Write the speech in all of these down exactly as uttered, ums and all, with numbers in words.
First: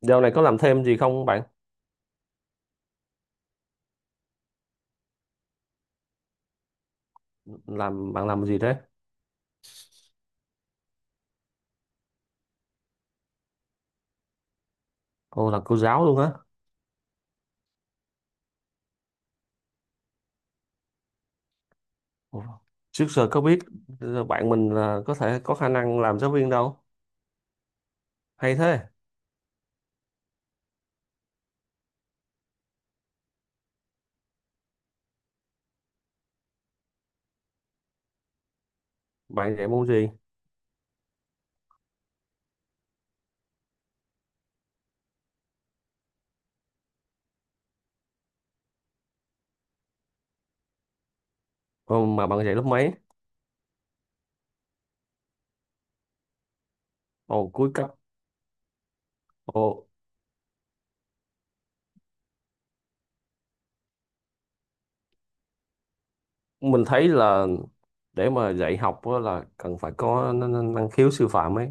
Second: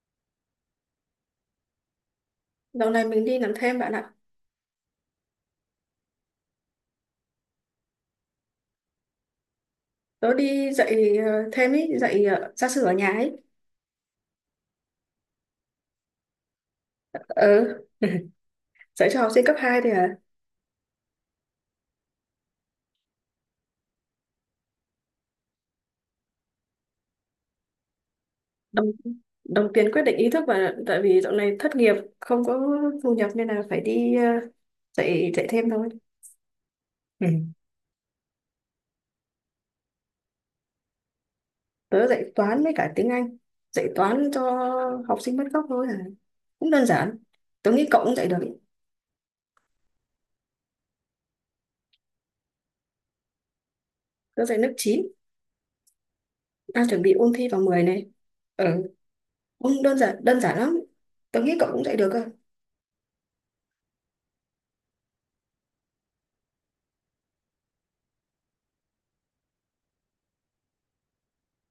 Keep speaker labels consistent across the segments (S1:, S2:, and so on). S1: Dạo này có làm thêm gì không bạn?
S2: Dạo này mình đi làm thêm bạn ạ.
S1: Làm bạn làm gì thế?
S2: Tớ đi dạy ờ, thêm ý, dạy ờ, gia sư ở nhà ấy.
S1: Ồ là cô giáo luôn á.
S2: Ờ, dạy cho học sinh cấp hai thì à,
S1: Ồ, trước giờ có biết ờ, bạn mình là có thể có khả năng làm giáo viên đâu. Hay thế.
S2: đồng, đồng tiền quyết định ý thức, và tại vì dạo này thất nghiệp không có thu nhập nên là phải đi ờ, dạy dạy thêm thôi. Ừ.
S1: Bạn dạy môn gì?
S2: Tớ dạy toán với cả tiếng Anh. Dạy toán cho học sinh mất gốc thôi à. Cũng đơn giản. Tớ nghĩ cậu cũng dạy được. ý.
S1: Ồ, mà bạn dạy lớp mấy?
S2: Tớ dạy lớp chín, đang chuẩn bị ôn thi
S1: Ồ
S2: vào
S1: cuối
S2: mười
S1: cấp.
S2: này. Ừ,
S1: Ồ,
S2: cũng đơn giản đơn giản lắm. Tớ nghĩ cậu cũng dạy được cơ.
S1: mình thấy là để mà dạy học á là cần phải có n- n- năng khiếu sư phạm ấy.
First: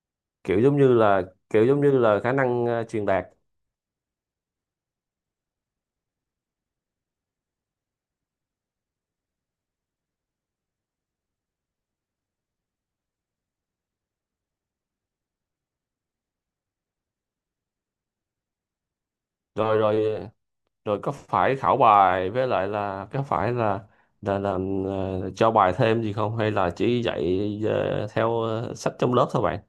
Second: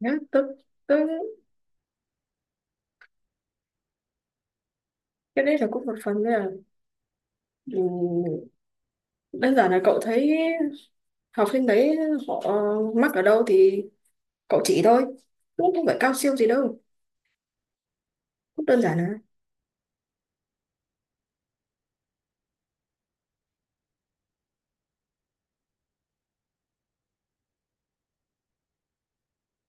S2: Nhá, tớ
S1: Kiểu giống như
S2: tớ
S1: là kiểu giống như là khả năng ờ, truyền đạt.
S2: cái đấy là cũng một phần nữa. Ừ, đơn giản là cậu thấy học sinh đấy, họ mắc ở đâu thì cậu chỉ thôi, cũng không phải cao siêu gì đâu, cũng đơn giản là
S1: Rồi rồi, rồi có phải khảo bài với lại là có phải là là, là ờ, cho bài thêm gì không hay là chỉ dạy ờ, theo ờ, sách trong lớp thôi bạn?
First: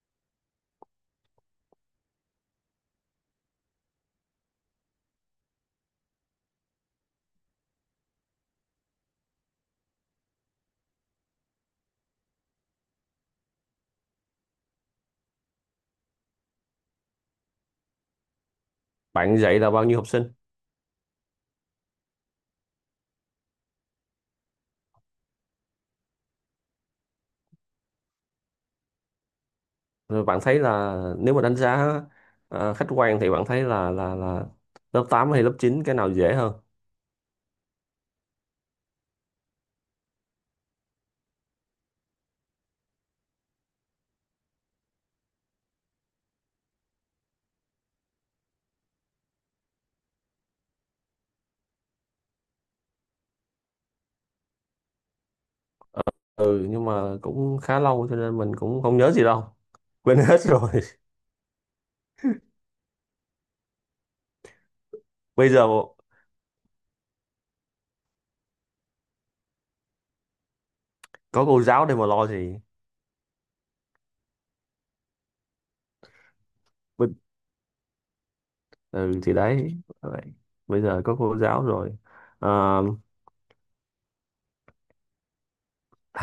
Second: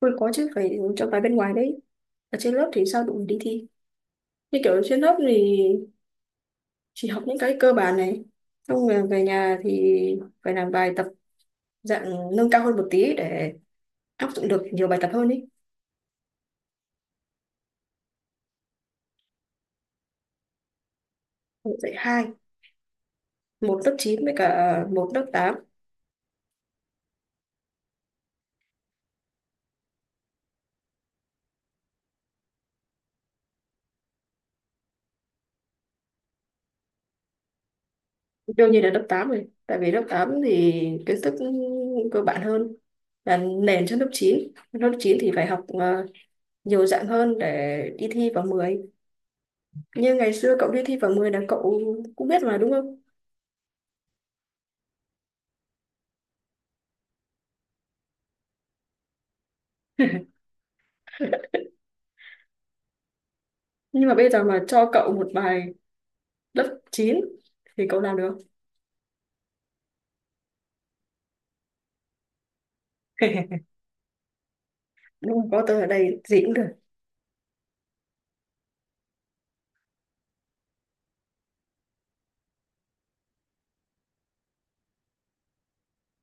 S2: thôi. Có chứ, phải cho bài bên ngoài đấy, ở trên lớp thì sao đủ để đi thi. Như kiểu trên lớp thì chỉ học những cái cơ bản này, xong rồi về nhà thì phải làm bài tập dạng nâng cao hơn một tí để áp dụng được nhiều bài tập hơn ý.
S1: Bạn dạy là bao nhiêu học sinh?
S2: Dạy hai, một lớp chín với cả một lớp tám.
S1: Rồi bạn thấy là nếu mà đánh giá ờ, khách quan thì bạn thấy là là là lớp tám hay lớp chín cái nào dễ hơn?
S2: Đương nhiên là lớp tám rồi, tại vì lớp tám thì kiến thức cơ bản hơn, là nền cho lớp chín. Lớp chín thì phải học ờ, nhiều dạng hơn để đi thi vào mười. Như ngày xưa cậu đi thi vào mười là cậu cũng biết mà đúng không?
S1: Ừ nhưng mà cũng khá lâu cho nên mình cũng không nhớ gì đâu, quên hết rồi.
S2: Nhưng mà bây giờ mà cho cậu một
S1: Bây giờ
S2: bài lớp chín thì cậu làm được không?
S1: có cô giáo để mà lo gì.
S2: Đúng rồi, có tớ ở đây gì cũng được.
S1: Bình- ừ thì đấy vậy. Bây giờ có cô giáo rồi. Ờ,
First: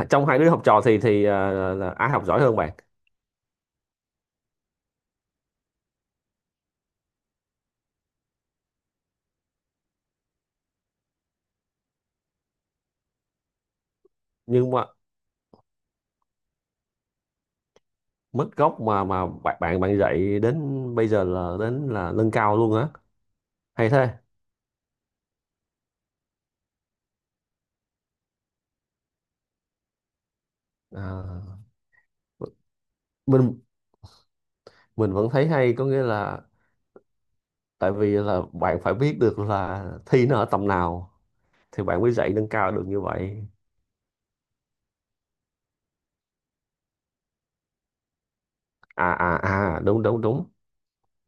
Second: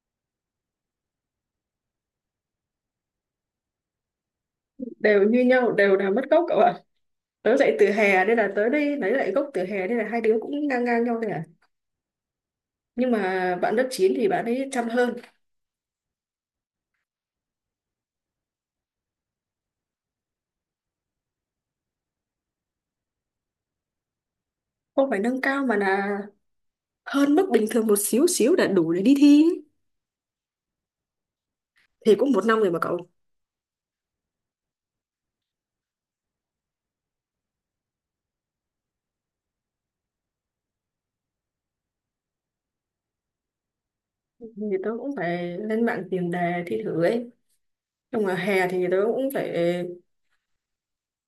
S1: trong hai đứa học trò thì thì à, là ai học giỏi hơn bạn?
S2: Đều như nhau, đều là mất gốc cậu ạ. Tớ dạy từ hè nên là tớ đi lấy lại gốc từ hè, nên là hai đứa cũng ngang ngang nhau thôi à. Nhưng mà bạn lớp chín thì bạn ấy
S1: Nhưng mà
S2: chăm hơn.
S1: mức gốc mà mà bạn bạn bạn dạy đến bây giờ là đến là nâng cao luôn á, hay thế.
S2: Không phải nâng cao mà là hơn mức bình thường một xíu xíu đã đủ để đi thi ấy.
S1: À,
S2: Thì cũng một năm rồi mà cậu.
S1: mình mình vẫn thấy hay, có nghĩa là tại vì là bạn phải biết được là thi nó ở tầm nào thì bạn mới dạy nâng cao được như vậy.
S2: Thì tớ cũng phải lên mạng tìm đề thi thử ấy. Nhưng mà hè thì tớ
S1: À
S2: cũng
S1: à
S2: phải,
S1: à, đúng đúng đúng.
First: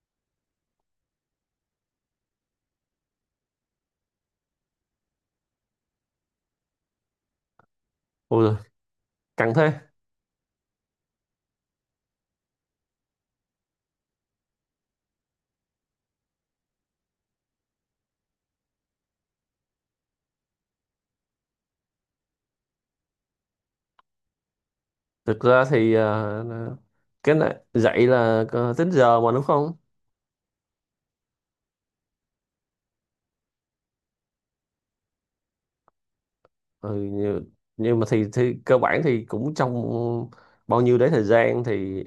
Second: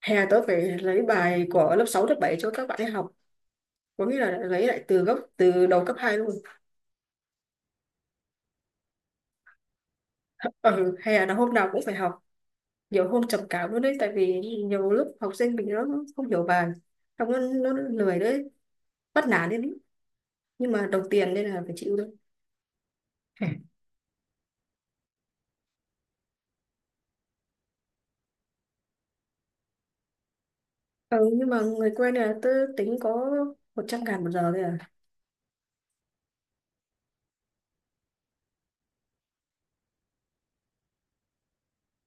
S2: hè tớ phải lấy bài của lớp sáu lớp bảy cho các bạn ấy học, có nghĩa là lấy lại từ gốc từ đầu cấp hai luôn.
S1: Ôi giời, căng thế.
S2: Ừ, hè là hôm nào cũng phải học, nhiều hôm trầm cảm luôn đấy, tại vì nhiều lúc học sinh mình nó không hiểu bài, không, nó, nó lười đấy, bắt nản đấy, nhưng mà đồng tiền nên là phải chịu thôi.
S1: Thực ra thì à, cái này dạy là có tính giờ mà đúng không?
S2: Ừ, nhưng mà người quen này là tớ tính có một trăm ngàn một giờ thôi à.
S1: Ừ, nhưng, nhưng mà thì, thì cơ bản thì cũng trong bao nhiêu đấy thời gian thì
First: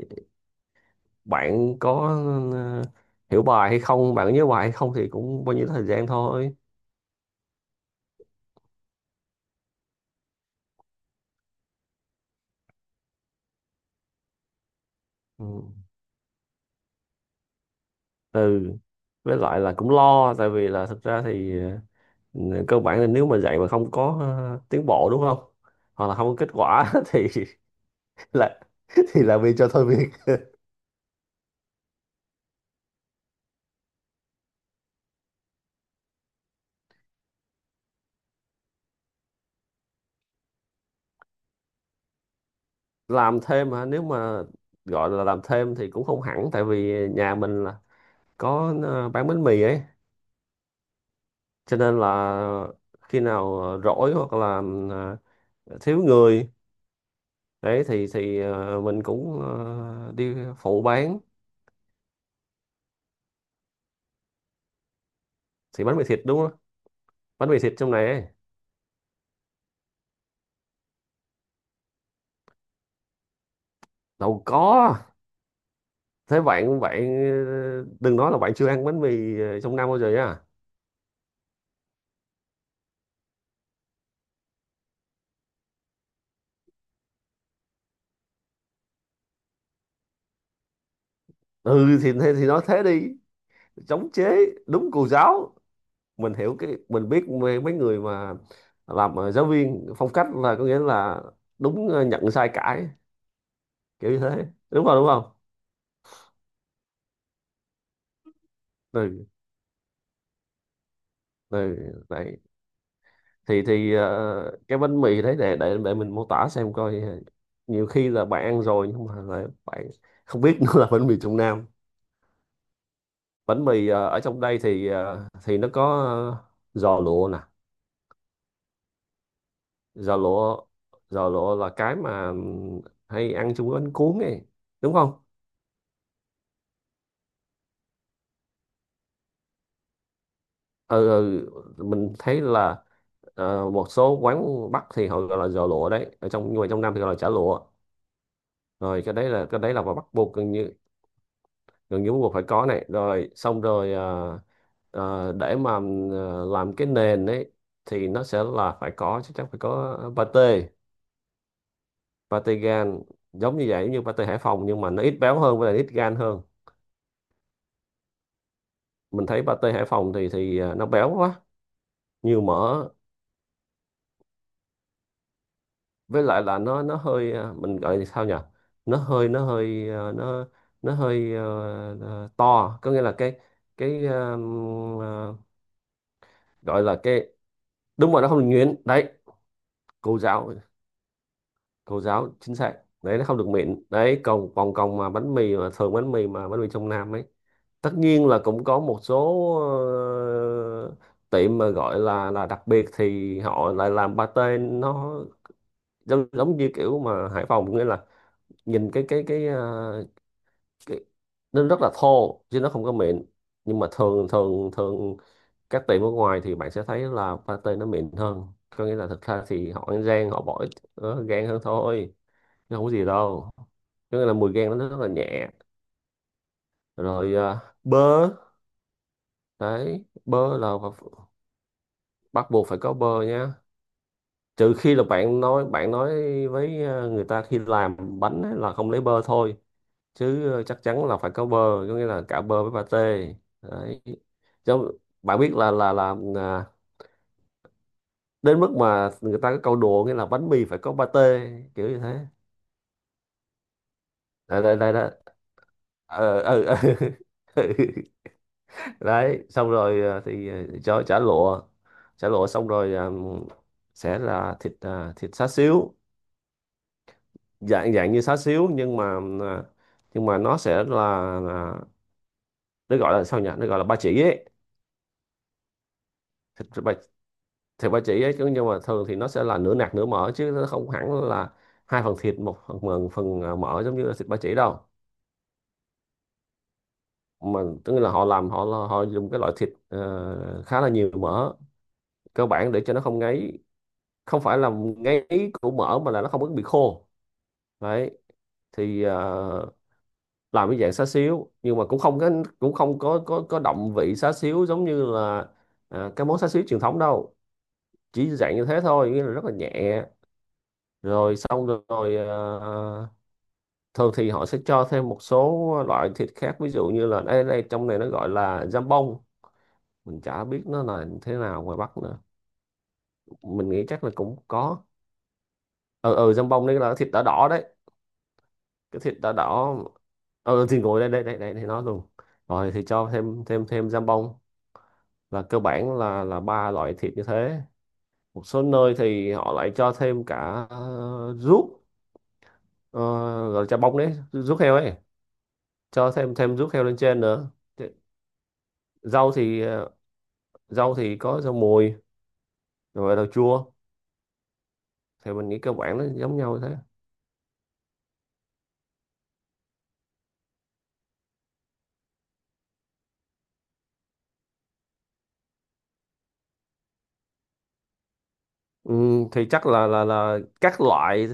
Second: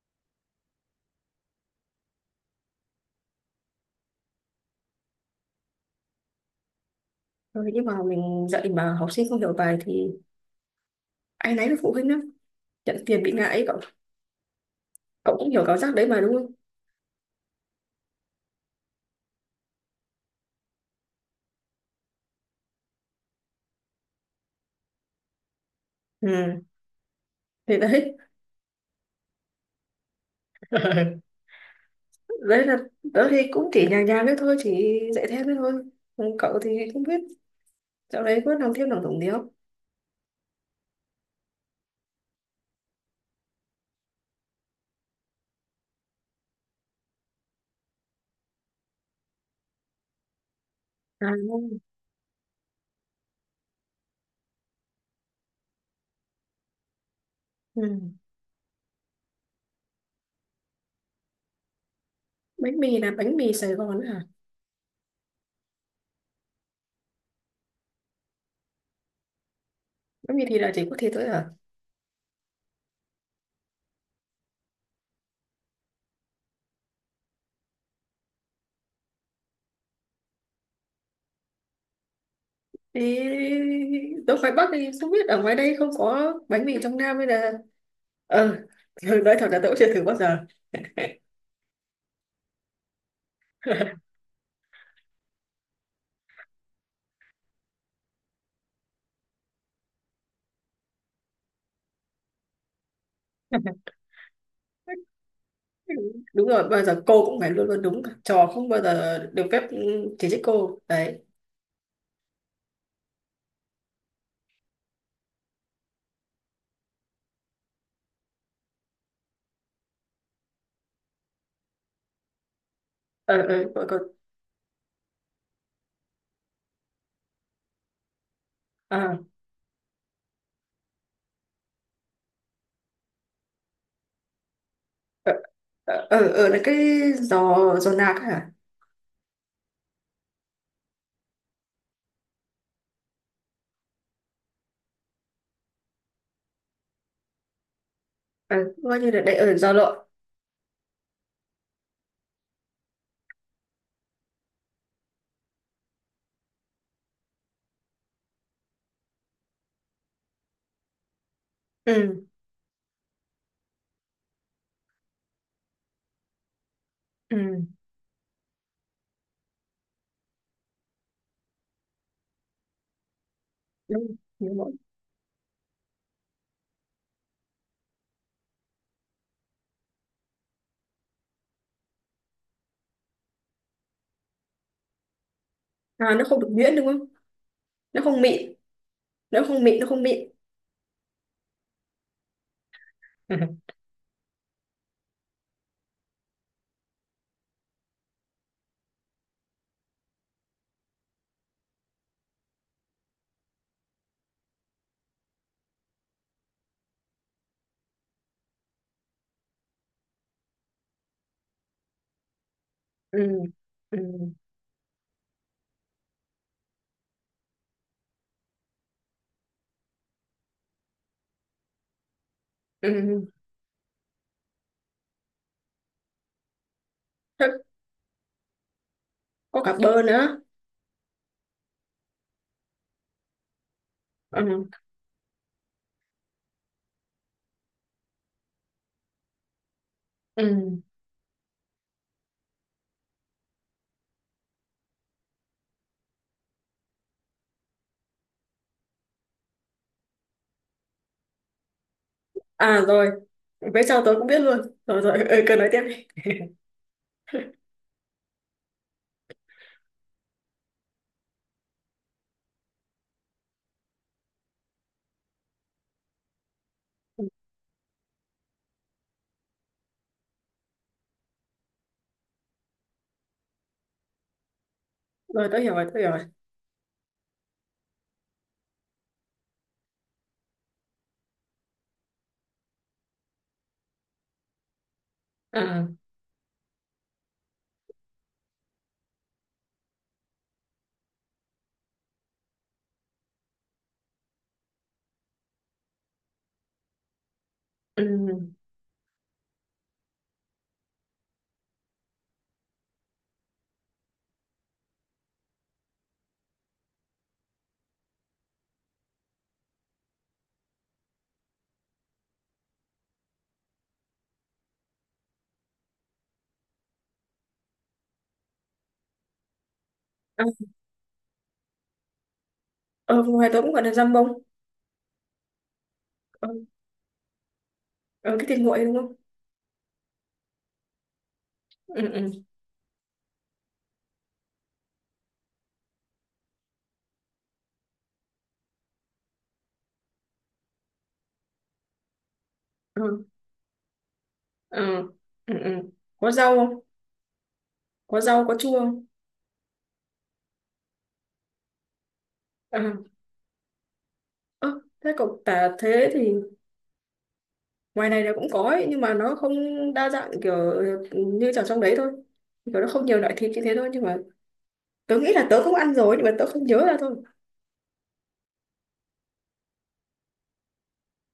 S1: bạn có ờ, hiểu bài hay không, bạn có nhớ bài hay không thì cũng bao nhiêu thời gian thôi.
S2: Ừ, nhưng mà mình dạy mà học sinh không hiểu bài thì ai nấy với phụ huynh lắm. Nhận tiền bị ngại ấy, cậu, cậu cũng hiểu cảm
S1: Ừ.
S2: giác đấy mà đúng không?
S1: Ừ, với lại là cũng lo tại vì là thực ra thì ờ, cơ bản là nếu mà dạy mà không có ờ, tiến bộ đúng không, hoặc là không có kết
S2: Ừ,
S1: quả thì
S2: thì đấy.
S1: là thì là vì cho thôi việc.
S2: Đấy là tớ thì cũng chỉ nhàng nhàng đấy thôi, chỉ dạy thêm đấy thôi. Ừ, cậu thì không biết, dạo đấy có làm thêm làm tổng gì không?
S1: Làm thêm hả, nếu mà gọi là làm thêm thì cũng không hẳn, tại vì nhà mình là có ờ, bán bánh mì ấy,
S2: À,
S1: cho
S2: không.
S1: nên là khi nào ờ, rỗi hoặc là ờ, thiếu người đấy
S2: Ừ.
S1: thì thì ờ, mình cũng ờ, đi phụ bán.
S2: Bánh mì là bánh mì Sài Gòn hả?
S1: Thì bánh mì thịt đúng không, bánh mì thịt trong này ấy.
S2: Bánh mì thì là chỉ có thế thôi hả?
S1: Đâu có, thế bạn bạn ờ, đừng nói là bạn chưa ăn bánh mì ờ, trong năm bao giờ nha.
S2: Thế tôi ngoài Bắc thì không biết ở ngoài đây không có bánh mì trong Nam hay là ờ ừ, nói thật là tôi cũng chưa thử bao giờ.
S1: Ừ thì thế thì nói thế đi, chống chế. Đúng cô giáo. Mình hiểu, cái mình biết mấy mấy người mà làm ờ, giáo viên phong cách là có nghĩa là đúng, ờ, nhận sai cãi, kiểu như thế, đúng không đúng không.
S2: Đúng rồi, bao giờ cô cũng phải luôn luôn đúng cả. Trò không bao giờ
S1: Ừ.
S2: được phép ừ, chỉ trích cô đấy.
S1: Ừ, đấy thì thì ờ, cái bánh mì đấy để để để mình mô tả xem coi, ờ, nhiều khi là bạn ăn rồi nhưng mà lại bạn không biết nó là bánh mì Trung Nam.
S2: Ờ ờ
S1: Bánh
S2: còn
S1: mì ờ,
S2: còn-
S1: ở trong đây thì ờ, thì nó có ờ, giò lụa nè,
S2: À,
S1: giò lụa. Giò lụa là cái mà ừm, hay ăn chung với bánh cuốn ấy, đúng không?
S2: ờ ờ ờ, ờ, là cái giò giò nạc hả?
S1: Ừ, ừ, mình thấy là ờ, một số quán Bắc thì họ gọi là giò lụa đấy ở trong, nhưng mà trong Nam thì gọi là chả lụa.
S2: ờ Coi
S1: Rồi
S2: như
S1: cái
S2: là
S1: đấy
S2: đấy
S1: là
S2: ở
S1: cái
S2: giò
S1: đấy là vào
S2: lộn.
S1: Bắc buộc gần như, gần như bắt buộc phải có này. Rồi xong rồi ờ, ờ, để mà ờ, làm cái nền ấy thì nó sẽ là phải có, chắc chắn phải có pate,
S2: Ừ,
S1: pate gan giống như vậy, như pate Hải Phòng nhưng mà nó ít béo hơn với lại ít gan hơn.
S2: ừ.
S1: Mình thấy pate Hải Phòng thì thì ờ, nó béo quá, nhiều mỡ.
S2: Đúng đúng rồi.
S1: Với lại là nó nó hơi ờ, mình gọi là sao nhỉ, nó hơi nó hơi ờ, nó nó hơi ờ, ờ, to, có nghĩa là cái cái ờ, ờ,
S2: À, nó không được nhuyễn
S1: gọi
S2: đúng
S1: là
S2: không?
S1: cái.
S2: Nó
S1: Đúng
S2: không
S1: rồi, nó không được
S2: mịn,
S1: nhuyễn đấy.
S2: nó không mịn, nó không
S1: Cô
S2: mịn.
S1: giáo, cô giáo chính xác, đấy nó không được mịn đấy. Còn còn còn mà bánh mì mà thường bánh mì mà bánh mì trong Nam ấy, tất nhiên là cũng có một số ờ, tiệm mà gọi là là đặc biệt thì họ lại làm pate nó giống, giống như kiểu mà Hải Phòng, nghĩa là nhìn cái cái cái, ờ, cái, nó rất là thô chứ nó không có mịn.
S2: Ừ,
S1: Nhưng mà
S2: ừ,
S1: thường thường thường các tiệm ở ngoài thì bạn sẽ thấy là pate nó mịn hơn, có nghĩa là thực ra thì họ ăn rang họ bỏ ít ờ, gan hơn thôi, nó không có gì
S2: ừ.
S1: đâu. Cái này là mùi gan nó rất là nhẹ. Rồi
S2: Thế
S1: à, bơ.
S2: có cả bơ
S1: Đấy
S2: nữa.
S1: bơ là ph- bắt buộc phải có bơ nha,
S2: Ừ.
S1: trừ khi là bạn nói bạn nói với à, người ta khi làm bánh ấy là không lấy bơ thôi, chứ à, chắc
S2: Ừ,
S1: chắn là phải có bơ, có nghĩa là cả bơ với pate. Đấy, chứ bạn biết là là là à, đến mức mà người ta có câu đùa nghĩa là bánh mì phải có pate, kiểu như thế.
S2: à, rồi. Về sau tớ cũng biết luôn,
S1: Đây đây đây
S2: rồi
S1: đó.
S2: rồi ừ, cứ nói tiếp đi.
S1: Ờ ờ ờ. Đấy xong rồi ờ, thì ờ, cho chả lụa, chả lụa. Xong rồi ờ, sẽ là thịt ờ, thịt xá xíu, dạng dạng như xá xíu nhưng mà ờ, nhưng mà nó sẽ là, là nó gọi là sao nhỉ, nó gọi là ba chỉ ấy.
S2: Rồi tớ hiểu rồi, tớ hiểu rồi.
S1: thịt ba Thịt ba chỉ ấy chứ, nhưng mà thường thì nó sẽ là nửa nạc nửa mỡ chứ nó không hẳn là hai phần thịt một phần phần, phần ờ, mỡ giống như là thịt ba chỉ đâu.
S2: À,
S1: Mà tức là họ làm họ họ dùng cái loại thịt ờ, khá là nhiều mỡ, cơ bản để cho nó không ngấy. Không phải là ngáy của mỡ mà là nó không có bị khô,
S2: ừ.
S1: đấy. Thì ờ, làm cái dạng xá xíu nhưng mà cũng không có, cũng không có có có động vị xá xíu giống như là à, cái món xá xíu truyền thống đâu, chỉ dạng như thế thôi, nghĩa là rất là nhẹ. Rồi xong rồi, rồi ờ, thường thì họ sẽ cho thêm một số loại thịt khác, ví dụ như là đây đây, trong này nó gọi là jambon, mình chả
S2: À,
S1: biết nó là thế nào ngoài Bắc nữa.
S2: ờ, ngoài tớ
S1: Mình
S2: cũng gọi
S1: nghĩ
S2: là
S1: chắc là
S2: dăm bông.
S1: cũng có. Ừ ừ,
S2: ờ,
S1: jambon đây là thịt đỏ đỏ đấy,
S2: ờ, cái thịt nguội đúng
S1: cái
S2: không?
S1: thịt đỏ đỏ. Ờ ừ, thì ngồi đây đây đây đây thì nói luôn.
S2: Ừ, ừ,
S1: Rồi thì cho thêm thêm thêm giam bông, là cơ bản là là ba loại thịt như thế. Một số nơi thì họ lại cho thêm cả ờ, ruốc, ờ,
S2: ừ.
S1: gọi là chả bông đấy, ruốc heo ấy,
S2: Ừ, ừ, ừ,
S1: cho
S2: có
S1: thêm
S2: rau
S1: thêm ruốc
S2: không?
S1: heo lên trên nữa. Thì
S2: Có rau, có chua không?
S1: rau thì ờ, rau thì có rau mùi,
S2: À,
S1: rồi rau chua,
S2: ơ, thế
S1: thì
S2: cậu
S1: mình nghĩ cơ
S2: tả
S1: bản nó
S2: thế thì
S1: giống nhau thế.
S2: ngoài này là cũng có ấy, nhưng mà nó không đa dạng kiểu như ở trong đấy thôi. Kiểu nó không nhiều loại thịt như thế thôi nhưng mà tớ nghĩ là tớ cũng ăn rồi nhưng mà tớ không nhớ ra thôi.
S1: Ừ, thì chắc là là là các loại,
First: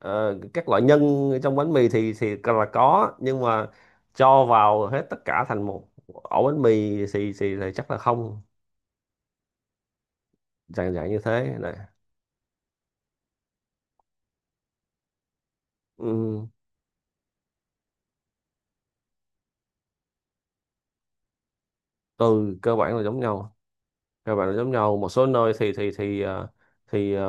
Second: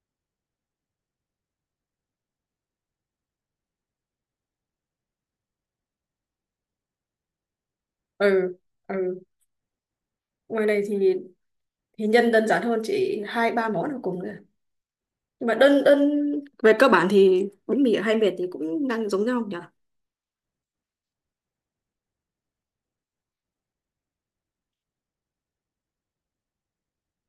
S1: ờ, các loại nhân trong bánh mì thì thì là có, nhưng mà cho vào hết tất cả thành một ổ bánh mì thì thì, thì chắc là không.
S2: Ừ, ừ. Ngoài này
S1: Dạng dạng
S2: thì
S1: như thế này.
S2: thì nhân đơn giản hơn, chỉ hai ba món là cùng rồi. Nhưng mà đơn đơn
S1: Ừ,
S2: về cơ bản thì bánh mì hay mệt thì cũng đang giống nhau nhỉ.
S1: từ cơ bản là giống nhau, cơ bản là giống nhau. Một số nơi thì thì thì ờ, thì ờ,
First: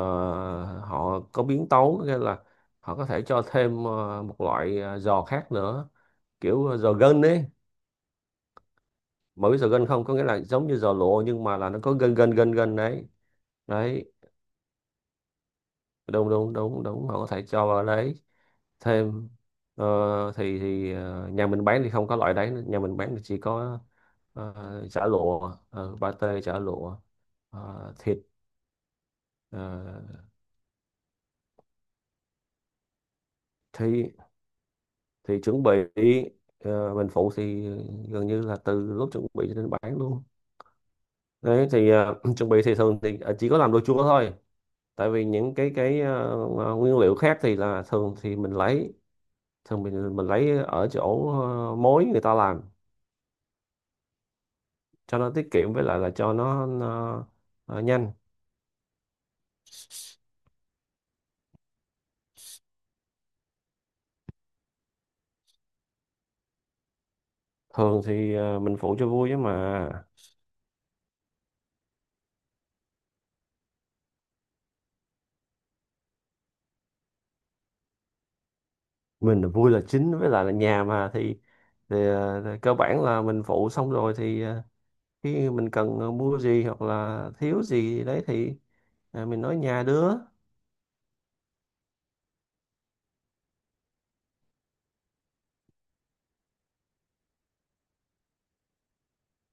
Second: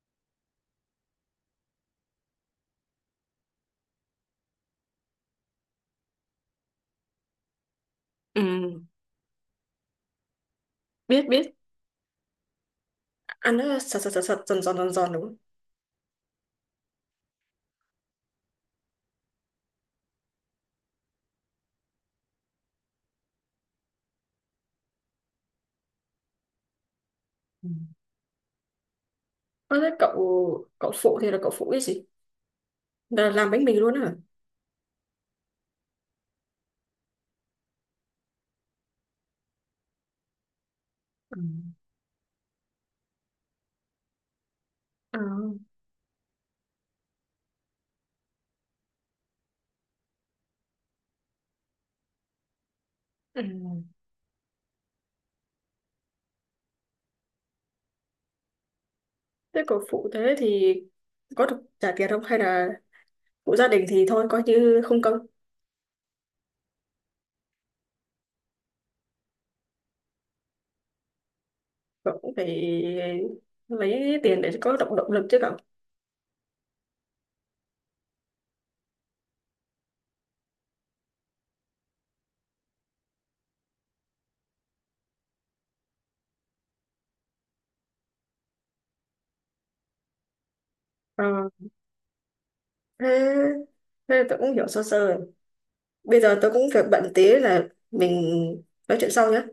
S1: họ có biến tấu, nghĩa là họ có thể cho thêm ờ, một loại ờ, giò khác nữa, kiểu ờ, giò gân ấy,
S2: Ừ,
S1: mà biết giò gân không, có nghĩa là giống như giò lụa
S2: biết
S1: nhưng
S2: biết.
S1: mà là nó có gân gân gân gân đấy.
S2: Ăn nó sật sật
S1: Đấy
S2: sật sật giòn giòn giòn giòn đúng không?
S1: đúng đúng đúng đúng, họ có thể cho vào đấy thêm ờ, thì thì ờ, nhà mình bán thì không có loại đấy nữa. Nhà mình bán thì chỉ có ờ, chả lụa, uh, pate chả lụa,
S2: Ừ.
S1: ờ, thịt, ờ,
S2: Ơ, thế cậu cậu phụ thì là cậu phụ cái gì, là làm bánh mì luôn hả?
S1: thì thì chuẩn bị. Ờ, mình phụ thì gần như là từ lúc chuẩn bị cho đến bán luôn.
S2: Ừ.
S1: Đấy thì ờ, chuẩn bị thì thường thì ờ, chỉ có làm đồ chua thôi, tại
S2: À.
S1: vì những cái cái ờ, nguyên liệu khác thì là thường thì mình lấy, thường mình mình lấy ở chỗ ờ, mối người ta làm,
S2: Ừ.
S1: cho nó tiết kiệm với lại là cho nó, nó ờ, nhanh.
S2: Thế cậu phụ thế thì có được trả tiền không hay là phụ gia đình thì thôi coi như không công?
S1: Thường thì ờ, mình phụ cho vui chứ mà,
S2: Cậu cũng phải lấy tiền để có động động lực chứ cậu.
S1: mình là vui là chính, với lại là nhà mà thì, thì ờ, thì cơ bản là mình phụ xong rồi thì ờ, khi mình cần mua gì hoặc là thiếu gì đấy thì ờ, mình nói nhà đứa
S2: Ờ. thế thế tôi cũng hiểu sơ sơ. Bây giờ tôi cũng việc bận tí là mình nói chuyện sau nhé.